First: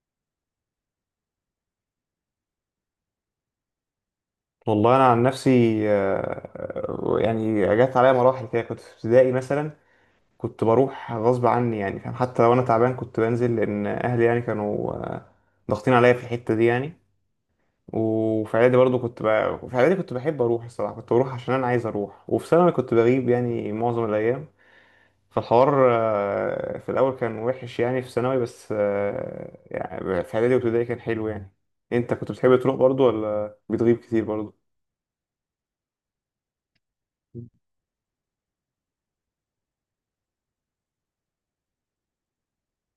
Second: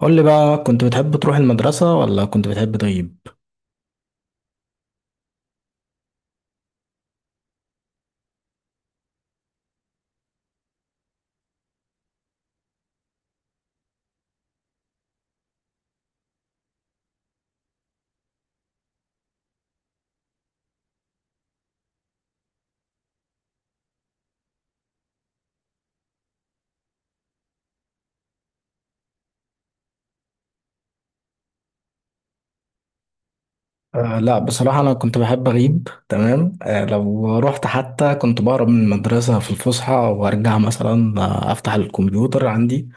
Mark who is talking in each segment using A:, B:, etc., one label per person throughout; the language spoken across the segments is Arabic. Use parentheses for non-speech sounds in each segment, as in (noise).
A: قول لي بقى، كنت بتحب تروح المدرسة ولا كنت بتحب تغيب؟
B: والله انا عن نفسي. يعني جت عليا مراحل كده، كنت في ابتدائي مثلا كنت بروح غصب عني، يعني فاهم، حتى لو انا تعبان كنت بنزل لان اهلي يعني كانوا ضاغطين عليا في الحته دي يعني. وفي اعدادي برضو كنت ب... في اعدادي كنت بحب اروح، الصراحه كنت بروح عشان انا عايز اروح، وفي ثانوي كنت بغيب يعني معظم الايام. فالحوار في الاول كان وحش يعني في ثانوي، بس يعني في اعدادي وابتدائي كان حلو يعني. انت كنت بتحب تروح برضو ولا بتغيب
A: آه
B: كتير
A: لا،
B: برضو؟
A: بصراحة أنا كنت بحب أغيب. تمام. لو رحت حتى كنت بهرب من المدرسة في الفسحة وأرجع مثلا، أفتح الكمبيوتر عندي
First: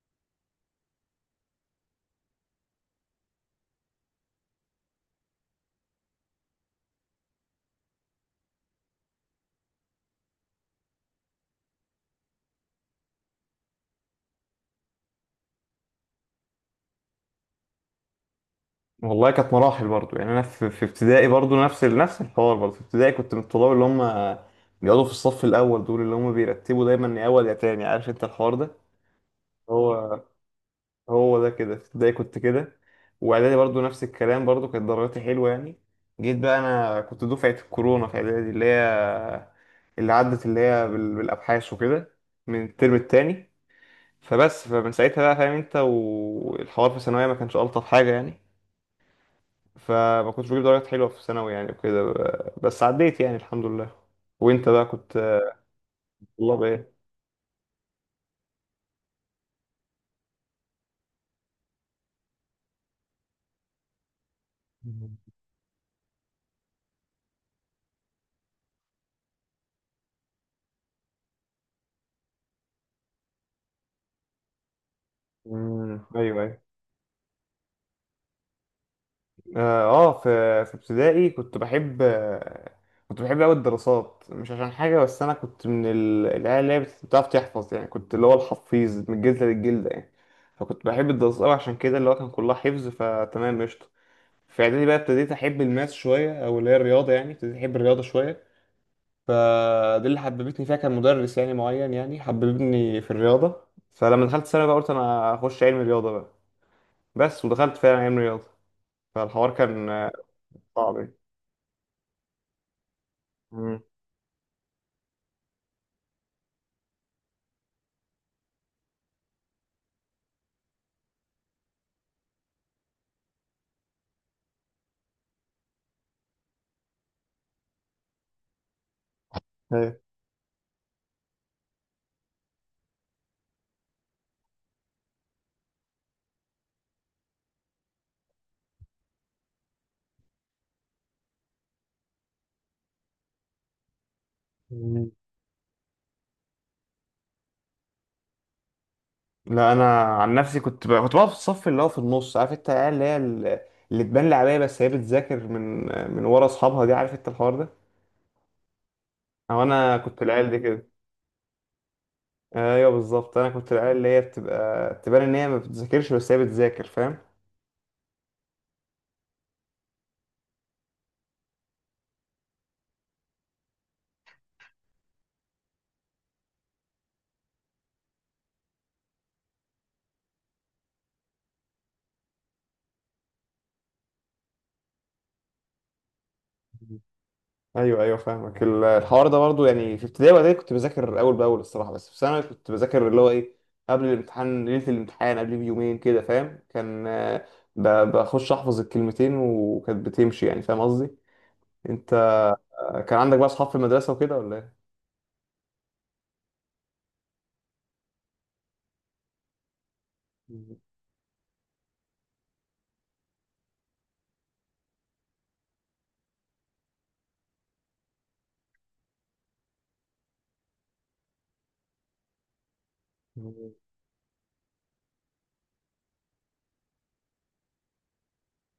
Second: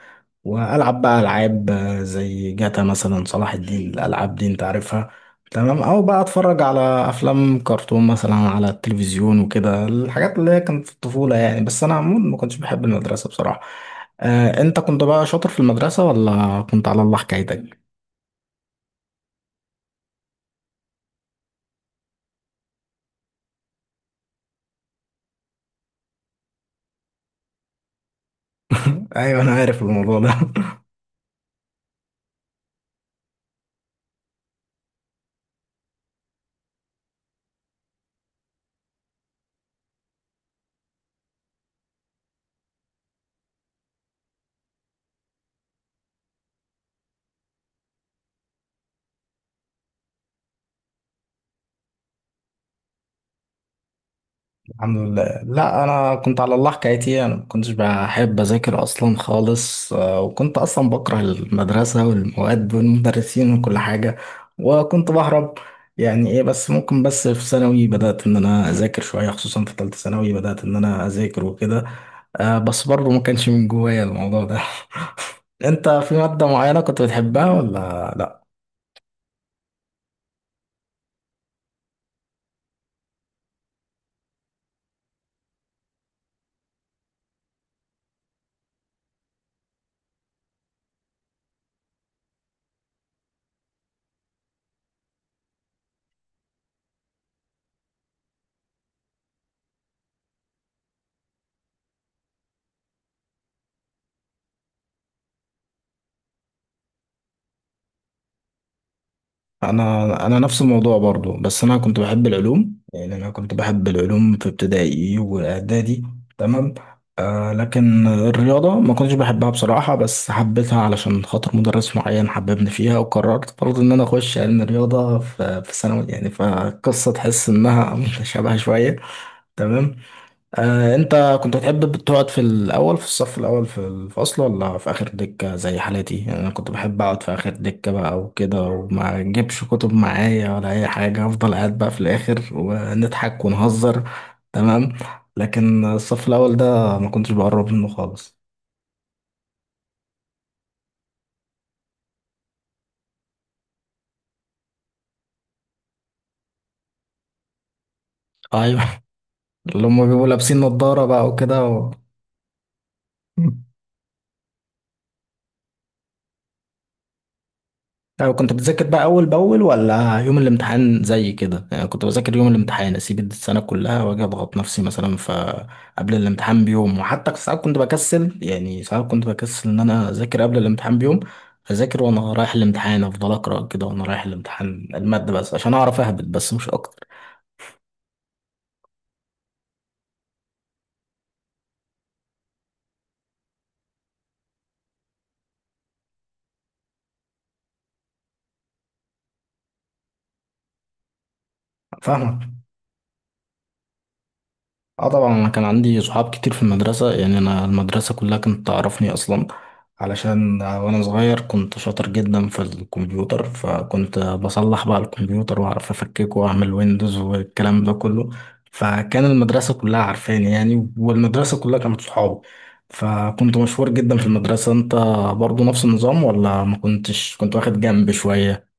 A: والعب بقى العاب، زي جاتا مثلا، صلاح الدين، الالعاب دي انت عارفها. تمام، او بقى اتفرج على افلام كرتون مثلا على التلفزيون وكده الحاجات اللي هي كانت في الطفوله يعني. بس انا عموما ما كنتش بحب المدرسه بصراحه. انت كنت بقى شاطر في المدرسه ولا كنت على الله حكايتك؟
B: والله كانت مراحل برضو، يعني انا في ابتدائي برضو نفس نفس الحوار، برضو في ابتدائي كنت من الطلاب اللي هم بيقعدوا في الصف الاول، دول اللي هم بيرتبوا دايما يا اول يا تاني، عارف انت الحوار ده.
A: (laughs) ايوه انا عارف الموضوع
B: هو
A: ده.
B: هو ده كده، في ابتدائي كنت كده، واعدادي برضو نفس الكلام، برضو كانت درجاتي حلوه يعني. جيت بقى، انا كنت دفعه الكورونا في اعدادي، اللي هي اللي عدت اللي هي بالابحاث وكده، من الترم التاني. فمن ساعتها بقى فاهم انت، والحوار في ثانويه ما كانش الطف حاجه يعني، فما كنتش بجيب درجات حلوة في ثانوي يعني وكده، بس عديت يعني الحمد لله. وانت بقى
A: الحمد لله.
B: كنت
A: لا، انا كنت على
B: طلاب
A: الله
B: ايه؟
A: حكايتي، انا ما كنتش بحب اذاكر اصلا خالص، وكنت اصلا بكره المدرسه والمواد والمدرسين وكل حاجه. وكنت بهرب. يعني ايه؟ بس ممكن بس في ثانوي بدات ان انا اذاكر شويه، خصوصا في ثالثه ثانوي بدات ان انا اذاكر وكده. بس برضه ما كانش من جوايا الموضوع ده. (laughs) انت في
B: ايوه
A: ماده
B: ايوه.
A: معينه كنت بتحبها ولا لا؟
B: اه آه، في في ابتدائي كنت بحب، كنت بحب قوي الدراسات، مش عشان حاجه، بس انا كنت من العيال اللي هي بتعرف تحفظ، يعني كنت اللي هو الحفيظ من الجلده للجلده يعني. فكنت بحب الدراسات قوي عشان كده اللي هو كان كلها حفظ، فتمام قشطه. في اعدادي بقى ابتديت احب الماس شويه، او اللي هي الرياضه، يعني ابتديت احب الرياضه شويه، فدي اللي حببتني فيها كان مدرس يعني معين، يعني حببني في الرياضة. فلما دخلت ثانوي بقى قلت انا هخش علم رياضة بقى، بس ودخلت فعلا علم رياضة. فالحوار كان
A: انا نفس الموضوع
B: صعب يعني.
A: برضو، بس انا كنت بحب العلوم، يعني انا كنت
B: مم.
A: بحب العلوم في ابتدائي واعدادي. تمام. لكن الرياضه ما كنتش بحبها بصراحه، بس حبيتها علشان خاطر مدرس معين حببني فيها، وقررت برضو ان انا اخش علم الرياضه في ثانوي يعني. فالقصه تحس انها (laughs) متشابهه شويه. تمام.
B: أيوة.
A: انت كنت بتحب تقعد في الاول في الصف الاول في الفصل، ولا في اخر دكة زي حالتي؟ انا كنت بحب اقعد في اخر دكة بقى وكده، وما اجيبش كتب معايا ولا اي حاجة، افضل قاعد بقى في الاخر ونضحك ونهزر. تمام.
B: مم.
A: لكن الصف الاول ده ما كنتش بقرب منه خالص.
B: لا انا عن نفسي كنت بقى، كنت بقى في الصف اللي هو في النص، عارف انت العيال اللي هي اللي تبان لعبية بس هي بتذاكر من ورا اصحابها دي، عارف انت الحوار ده؟
A: ايوه،
B: او
A: اللي
B: انا
A: هم
B: كنت
A: بيبقوا
B: العيال دي
A: لابسين
B: كده.
A: نظارة بقى وكده
B: ايوه بالظبط، انا كنت
A: (laughs)
B: العيال اللي هي بتبقى تبان ان هي ما بتذاكرش بس هي بتذاكر، فاهم.
A: يعني كنت بتذاكر بقى أول بأول، ولا يوم الامتحان زي كده؟ يعني كنت بذاكر يوم الامتحان، أسيب السنة كلها وأجي أضغط نفسي مثلا فقبل الامتحان بيوم. وحتى ساعات كنت بكسل، يعني ساعات كنت بكسل إن أنا أذاكر قبل الامتحان بيوم. أذاكر وأنا رايح الامتحان، أفضل أقرأ كده وأنا رايح الامتحان المادة بس عشان أعرف أهبط بس، مش أكتر.
B: ايوه ايوه فاهمك، الحوار ده برضه. يعني في ابتدائي واعدادي كنت بذاكر اول باول الصراحه، بس في ثانوي كنت بذاكر اللي هو ايه، قبل الامتحان، ليله الامتحان، قبل بيومين كده فاهم، كان بخش احفظ الكلمتين وكانت بتمشي، يعني فاهم قصدي. انت
A: فاهمك.
B: كان عندك بقى اصحاب في المدرسه وكده ولا
A: اه طبعا، انا كان عندي صحاب كتير في المدرسة، يعني انا المدرسة كلها كانت تعرفني اصلا، علشان وانا صغير كنت شاطر جدا في الكمبيوتر، فكنت بصلح بقى الكمبيوتر واعرف افككه واعمل ويندوز والكلام ده كله. فكان المدرسة كلها عارفاني يعني، والمدرسة كلها كانت صحابي. فكنت
B: ايه؟
A: مشهور جدا في المدرسة. انت برضو نفس النظام، ولا ما كنتش كنت واخد جنب شوية؟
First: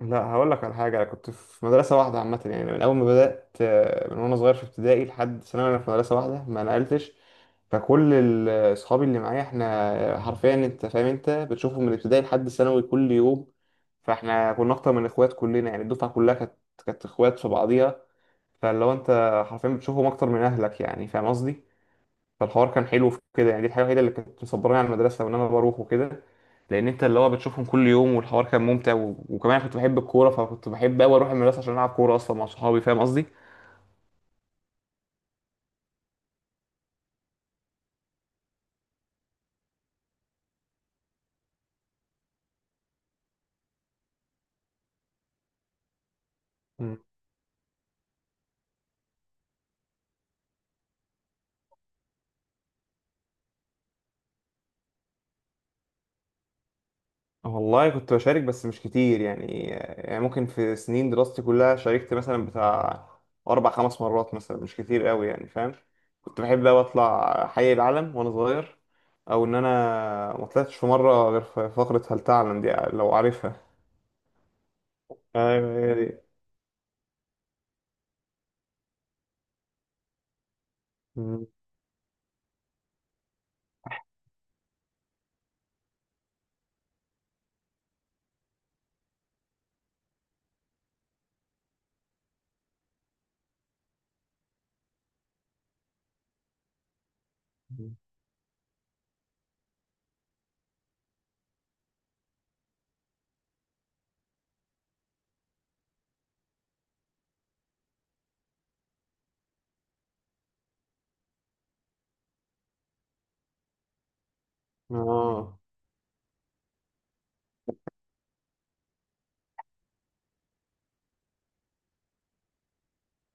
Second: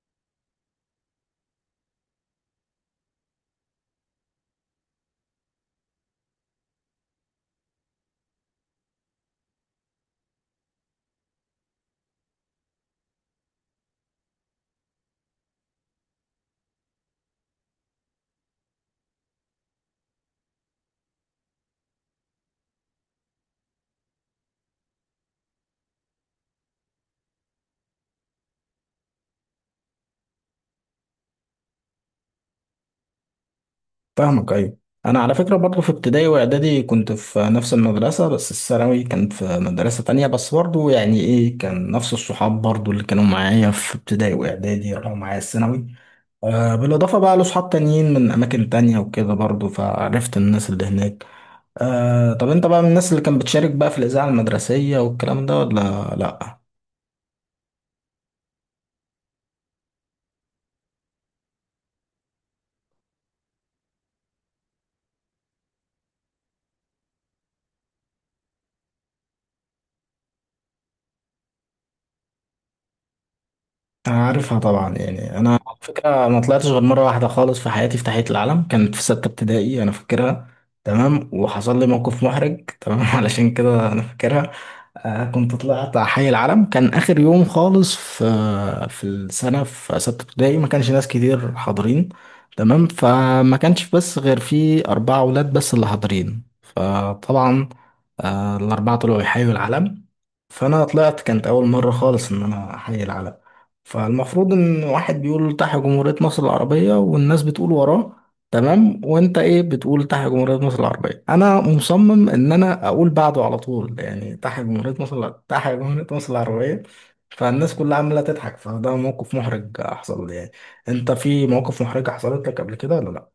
B: لا هقول لك على حاجة، أنا كنت في مدرسة واحدة عامة يعني، من أول ما بدأت من وأنا صغير في ابتدائي لحد ثانوي أنا في مدرسة واحدة، ما نقلتش. فكل أصحابي اللي معايا إحنا حرفيا، أنت فاهم، أنت بتشوفهم من ابتدائي لحد ثانوي كل يوم. فإحنا كنا أكتر من إخوات كلنا، يعني الدفعة كلها كانت إخوات في بعضيها. فاللي هو أنت حرفيا بتشوفهم أكتر من أهلك، يعني فاهم قصدي؟ فالحوار كان حلو في كده يعني، دي الحاجه الوحيده اللي كانت مصبراني على المدرسه وان انا بروح وكده، لان انت اللي هو بتشوفهم كل يوم، والحوار كان ممتع و... وكمان كنت بحب الكوره، فكنت بحب قوي اروح المدرسه عشان العب كوره اصلا مع صحابي، فاهم قصدي.
A: فاهمك. ايوه، انا على فكره برضه في ابتدائي واعدادي كنت في نفس المدرسه، بس الثانوي كان في مدرسه تانية، بس برضه يعني ايه كان نفس الصحاب برضه، اللي كانوا معايا في ابتدائي واعدادي راحوا معايا الثانوي.
B: مم.
A: بالاضافه بقى لصحاب تانيين من اماكن تانية وكده برضه، فعرفت الناس اللي هناك. طب انت بقى من الناس اللي كانت بتشارك بقى في الاذاعه المدرسيه والكلام ده، ولا لا؟
B: والله كنت بشارك بس مش كتير يعني، يعني ممكن في سنين دراستي كلها شاركت مثلا بتاع أربع خمس مرات مثلا، مش كتير قوي يعني فاهم. كنت بحب أوي أطلع حي العلم وأنا صغير، أو إن أنا ما طلعتش في مرة غير في فقرة هل تعلم دي، لو عارفها.
A: عارفها طبعا. يعني انا
B: ايوه
A: على
B: هي دي.
A: فكره ما طلعتش غير مره واحده خالص في حياتي في تحيه العلم، كانت في سته ابتدائي انا فاكرها. تمام،
B: مم.
A: وحصل لي موقف محرج. تمام (laughs) علشان كده انا فاكرها. كنت طلعت على حي العلم، كان اخر يوم خالص في في السنه في سته ابتدائي، ما كانش ناس كتير حاضرين. تمام، فما كانش بس غير في اربعه اولاد بس اللي حاضرين. آه طبعا. الاربعه طلعوا يحيوا العلم. فانا طلعت، كانت اول مره خالص ان انا احيي العلم. فالمفروض ان واحد بيقول تحيا جمهوريه مصر العربيه والناس بتقول وراه. تمام، وانت ايه بتقول تحيا جمهوريه مصر العربيه، انا مصمم ان انا اقول بعده على طول، يعني تحيا جمهوريه مصر
B: اه
A: تحيا جمهوريه مصر العربيه. فالناس كلها عماله تضحك، فده موقف محرج حصل لي يعني. انت في مواقف محرجه حصلت لك قبل كده، ولا لا؟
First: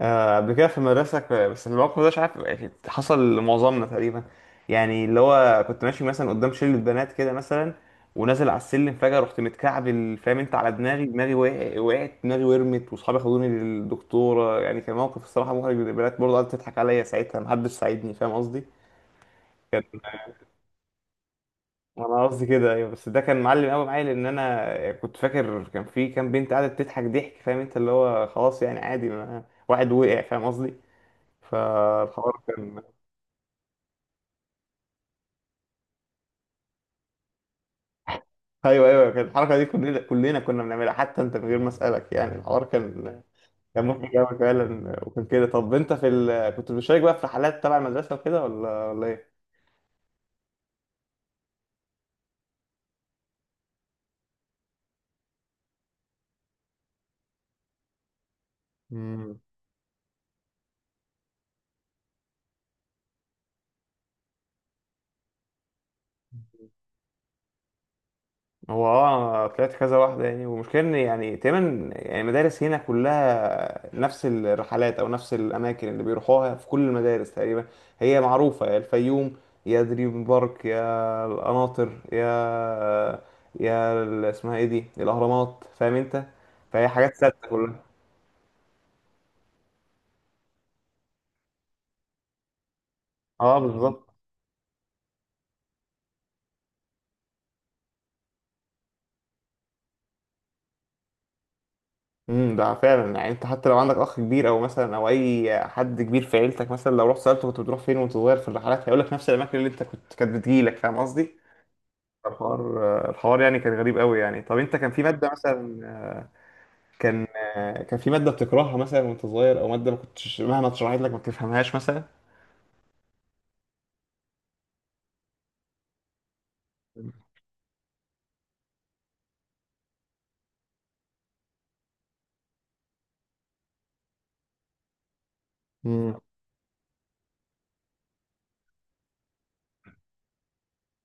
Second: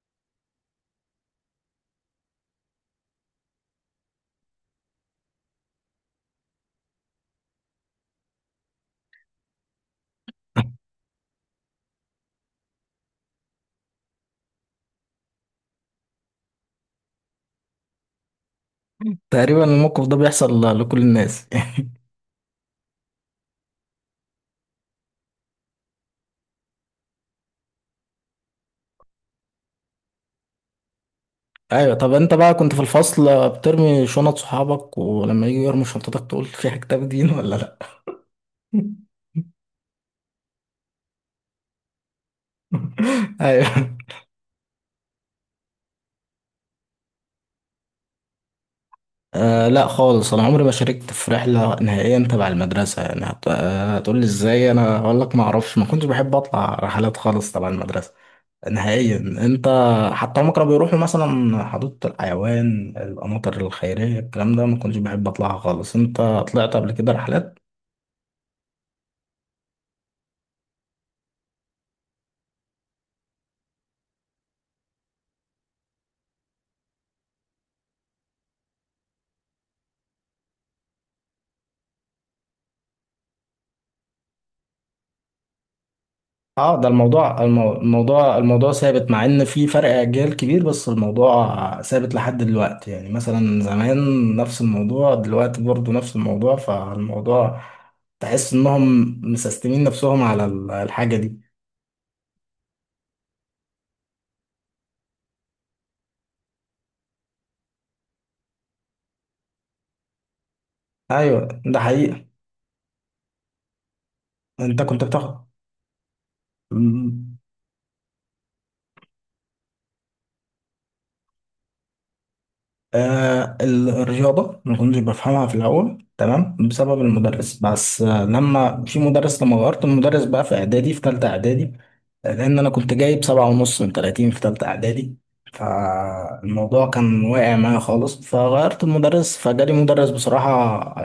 B: قبل كده في المدرسة بس الموقف ده مش عارف، يعني حصل لمعظمنا تقريبا. يعني اللي هو كنت ماشي مثلا قدام شلة بنات كده مثلا، ونازل على السلم فجأة رحت متكعبل، فاهم انت، على دماغي دماغي وقعت دماغي ورمت، واصحابي خدوني للدكتورة، يعني كان موقف الصراحة محرج، البنات برضه قعدت تضحك عليا ساعتها، محدش ساعدني، فاهم قصدي؟
A: تقريبا
B: كان
A: الموقف ده بيحصل لكل الناس. (laughs)
B: (laughs) انا قصدي كده ايوه، بس ده كان معلم قوي معايا، لان انا كنت فاكر كان في كام بنت قاعدة بتضحك ضحك، فاهم انت، اللي هو خلاص يعني عادي، ما واحد وقع، فاهم قصدي؟
A: ايوه. طب انت
B: فالحوار
A: بقى كنت في
B: كان
A: الفصل بترمي شنط صحابك، ولما يجوا يرموا شنطتك تقول (laughs) في كتاب دين ولا لا؟
B: ايوه ايوه. كانت الحركه دي كلنا، كلنا كنا بنعملها حتى انت من غير ما اسالك، يعني الحوار كان
A: (laughs)
B: كان
A: ايوه.
B: مضحك قوي فعلا، وكان كده. طب انت في ال... كنت بتشارك بقى في رحلات تبع المدرسه وكده ولا ولا ايه؟
A: آه لا خالص، انا عمري ما شاركت في رحله نهائيا تبع المدرسه يعني. هت... آه هتقول لي ازاي؟ انا اقول لك ما اعرفش، ما كنتش بحب اطلع رحلات خالص تبع المدرسه نهائيا. انت حتى هم كانوا بيروحوا مثلا حديقه الحيوان، القناطر الخيريه، الكلام ده ما كنتش بحب اطلعها خالص. انت طلعت قبل كده رحلات؟
B: هو اه طلعت كذا واحدة يعني، والمشكلة ان يعني تقريبا يعني مدارس هنا كلها نفس الرحلات او نفس الاماكن اللي بيروحوها في كل المدارس تقريبا. هي معروفة، يا الفيوم، يا دريم بارك، يا القناطر، يا اسمها ايه دي، الاهرامات، فاهم انت.
A: اه ده
B: فهي حاجات
A: الموضوع
B: ثابتة كلها.
A: الموضوع الموضوع ثابت، مع ان في فرق اجيال كبير بس الموضوع ثابت لحد دلوقتي، يعني
B: اه
A: مثلا
B: بالظبط.
A: زمان نفس الموضوع، دلوقتي برضو نفس الموضوع. فالموضوع تحس انهم مسستمين نفسهم على الحاجة دي.
B: ده فعلا، يعني انت حتى لو عندك اخ كبير او مثلا او اي حد كبير في عيلتك مثلا، لو رحت سالته كنت بتروح فين وانت صغير في الرحلات، هيقول لك نفس الاماكن اللي انت كنت كانت بتجيلك، فاهم قصدي.
A: ايوه ده حقيقة.
B: الحوار يعني كان غريب قوي يعني. طب انت
A: انت
B: كان في
A: كنت
B: ماده مثلا،
A: بتاخد؟
B: كان كان في ماده بتكرهها مثلا وانت صغير، او ماده ما كنتش مهما اتشرحت لك ما بتفهمهاش مثلا.
A: آه الرياضة ما كنتش بفهمها في الأول تمام، بسبب المدرس بس. لما غيرت المدرس بقى في إعدادي في تالتة إعدادي، لأن أنا كنت جايب 7.5 من 30 في تالتة إعدادي،
B: امم
A: فالموضوع كان واقع معايا خالص، فغيرت المدرس، فجالي مدرس بصراحة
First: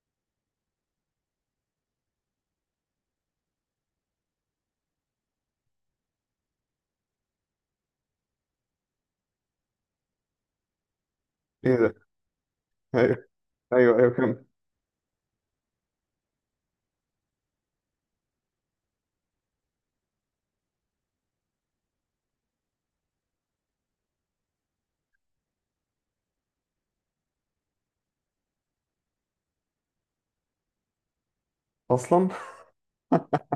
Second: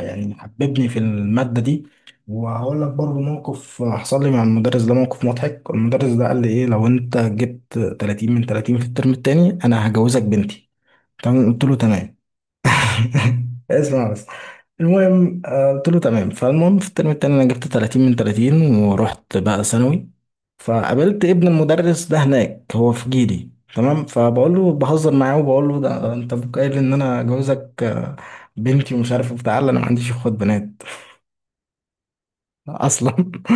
A: يعني حببني في المادة دي. وهقول لك برضه موقف حصل لي مع المدرس ده، موقف مضحك. المدرس ده قال لي إيه، لو أنت جبت 30 من 30 في الترم التاني أنا هجوزك بنتي. تمام، قلت له
B: ايه ده.
A: تمام.
B: ايوه
A: (laughs)
B: ايوه ايوه
A: اسمع بس،
B: كان
A: المهم قلت له تمام. فالمهم في الترم التاني انا جبت 30 من 30 ورحت بقى ثانوي، فقابلت ابن المدرس ده هناك هو في جيلي. تمام، فبقول له بهزر معاه، وبقول له ده انت أبوك قايل ان انا جوزك بنتي ومش عارف إيه بتاع. لا، انا ما عنديش اخوات بنات
B: اصلا.
A: (laughs) اصلا (laughs)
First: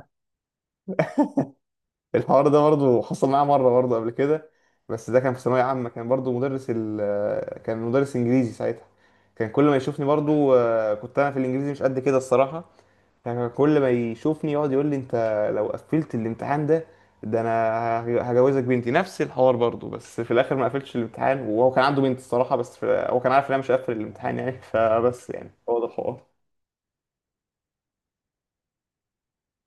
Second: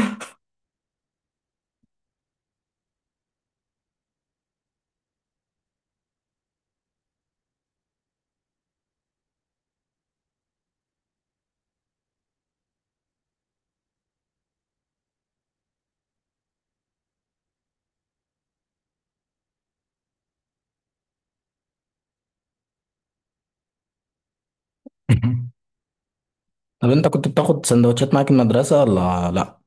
B: الحوار ده برضه حصل معايا مره برضه قبل كده، بس ده كان في ثانويه عامه، كان برضه مدرس ال، كان مدرس انجليزي ساعتها، كان كل ما يشوفني برضه، كنت انا في الانجليزي مش قد كده الصراحه، يعني كل ما يشوفني يقعد يقول لي انت لو قفلت الامتحان ده، ده انا هجوزك بنتي، نفس الحوار برضو، بس في الاخر ما قفلتش الامتحان، وهو كان عنده بنت الصراحه، بس في... هو كان عارف ان انا مش هقفل الامتحان يعني (laughs) فبس يعني هو ده الحوار.
A: طب انت كنت بتاخد سندوتشات معاك المدرسه ولا لا؟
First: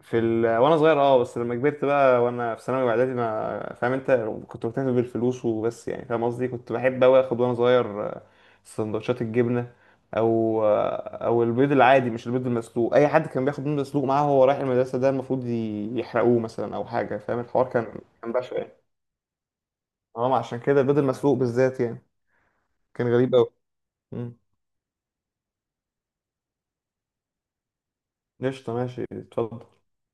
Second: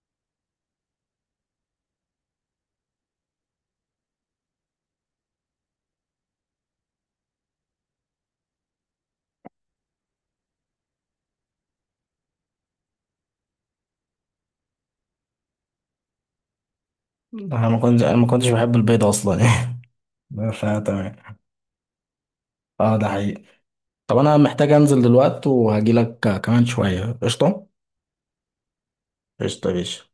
B: في ال... وانا صغير اه، بس لما كبرت بقى وانا في ثانوي واعدادي ما فاهم انت، كنت مكتفي بالفلوس وبس، يعني فاهم قصدي. كنت بحب اوي اخد وانا صغير سندوتشات الجبنه، او او البيض العادي، مش البيض المسلوق، اي حد كان بياخد بيض مسلوق معاه وهو رايح المدرسه ده المفروض يحرقوه مثلا او حاجه، فاهم الحوار
A: انا ما
B: كان
A: كنتش انا ما
B: كان
A: كنتش
B: بشع
A: بحب
B: يعني.
A: البيض اصلا (laughs)
B: اه عشان كده البيض
A: فتمام.
B: المسلوق بالذات يعني
A: اه ده
B: كان غريب
A: حقيقي.
B: اوي.
A: طب
B: مم.
A: انا محتاج انزل دلوقتي، وهجيلك كمان شوية قشطة.
B: قشطه ماشي اتفضل.
A: قشطة يا باشا.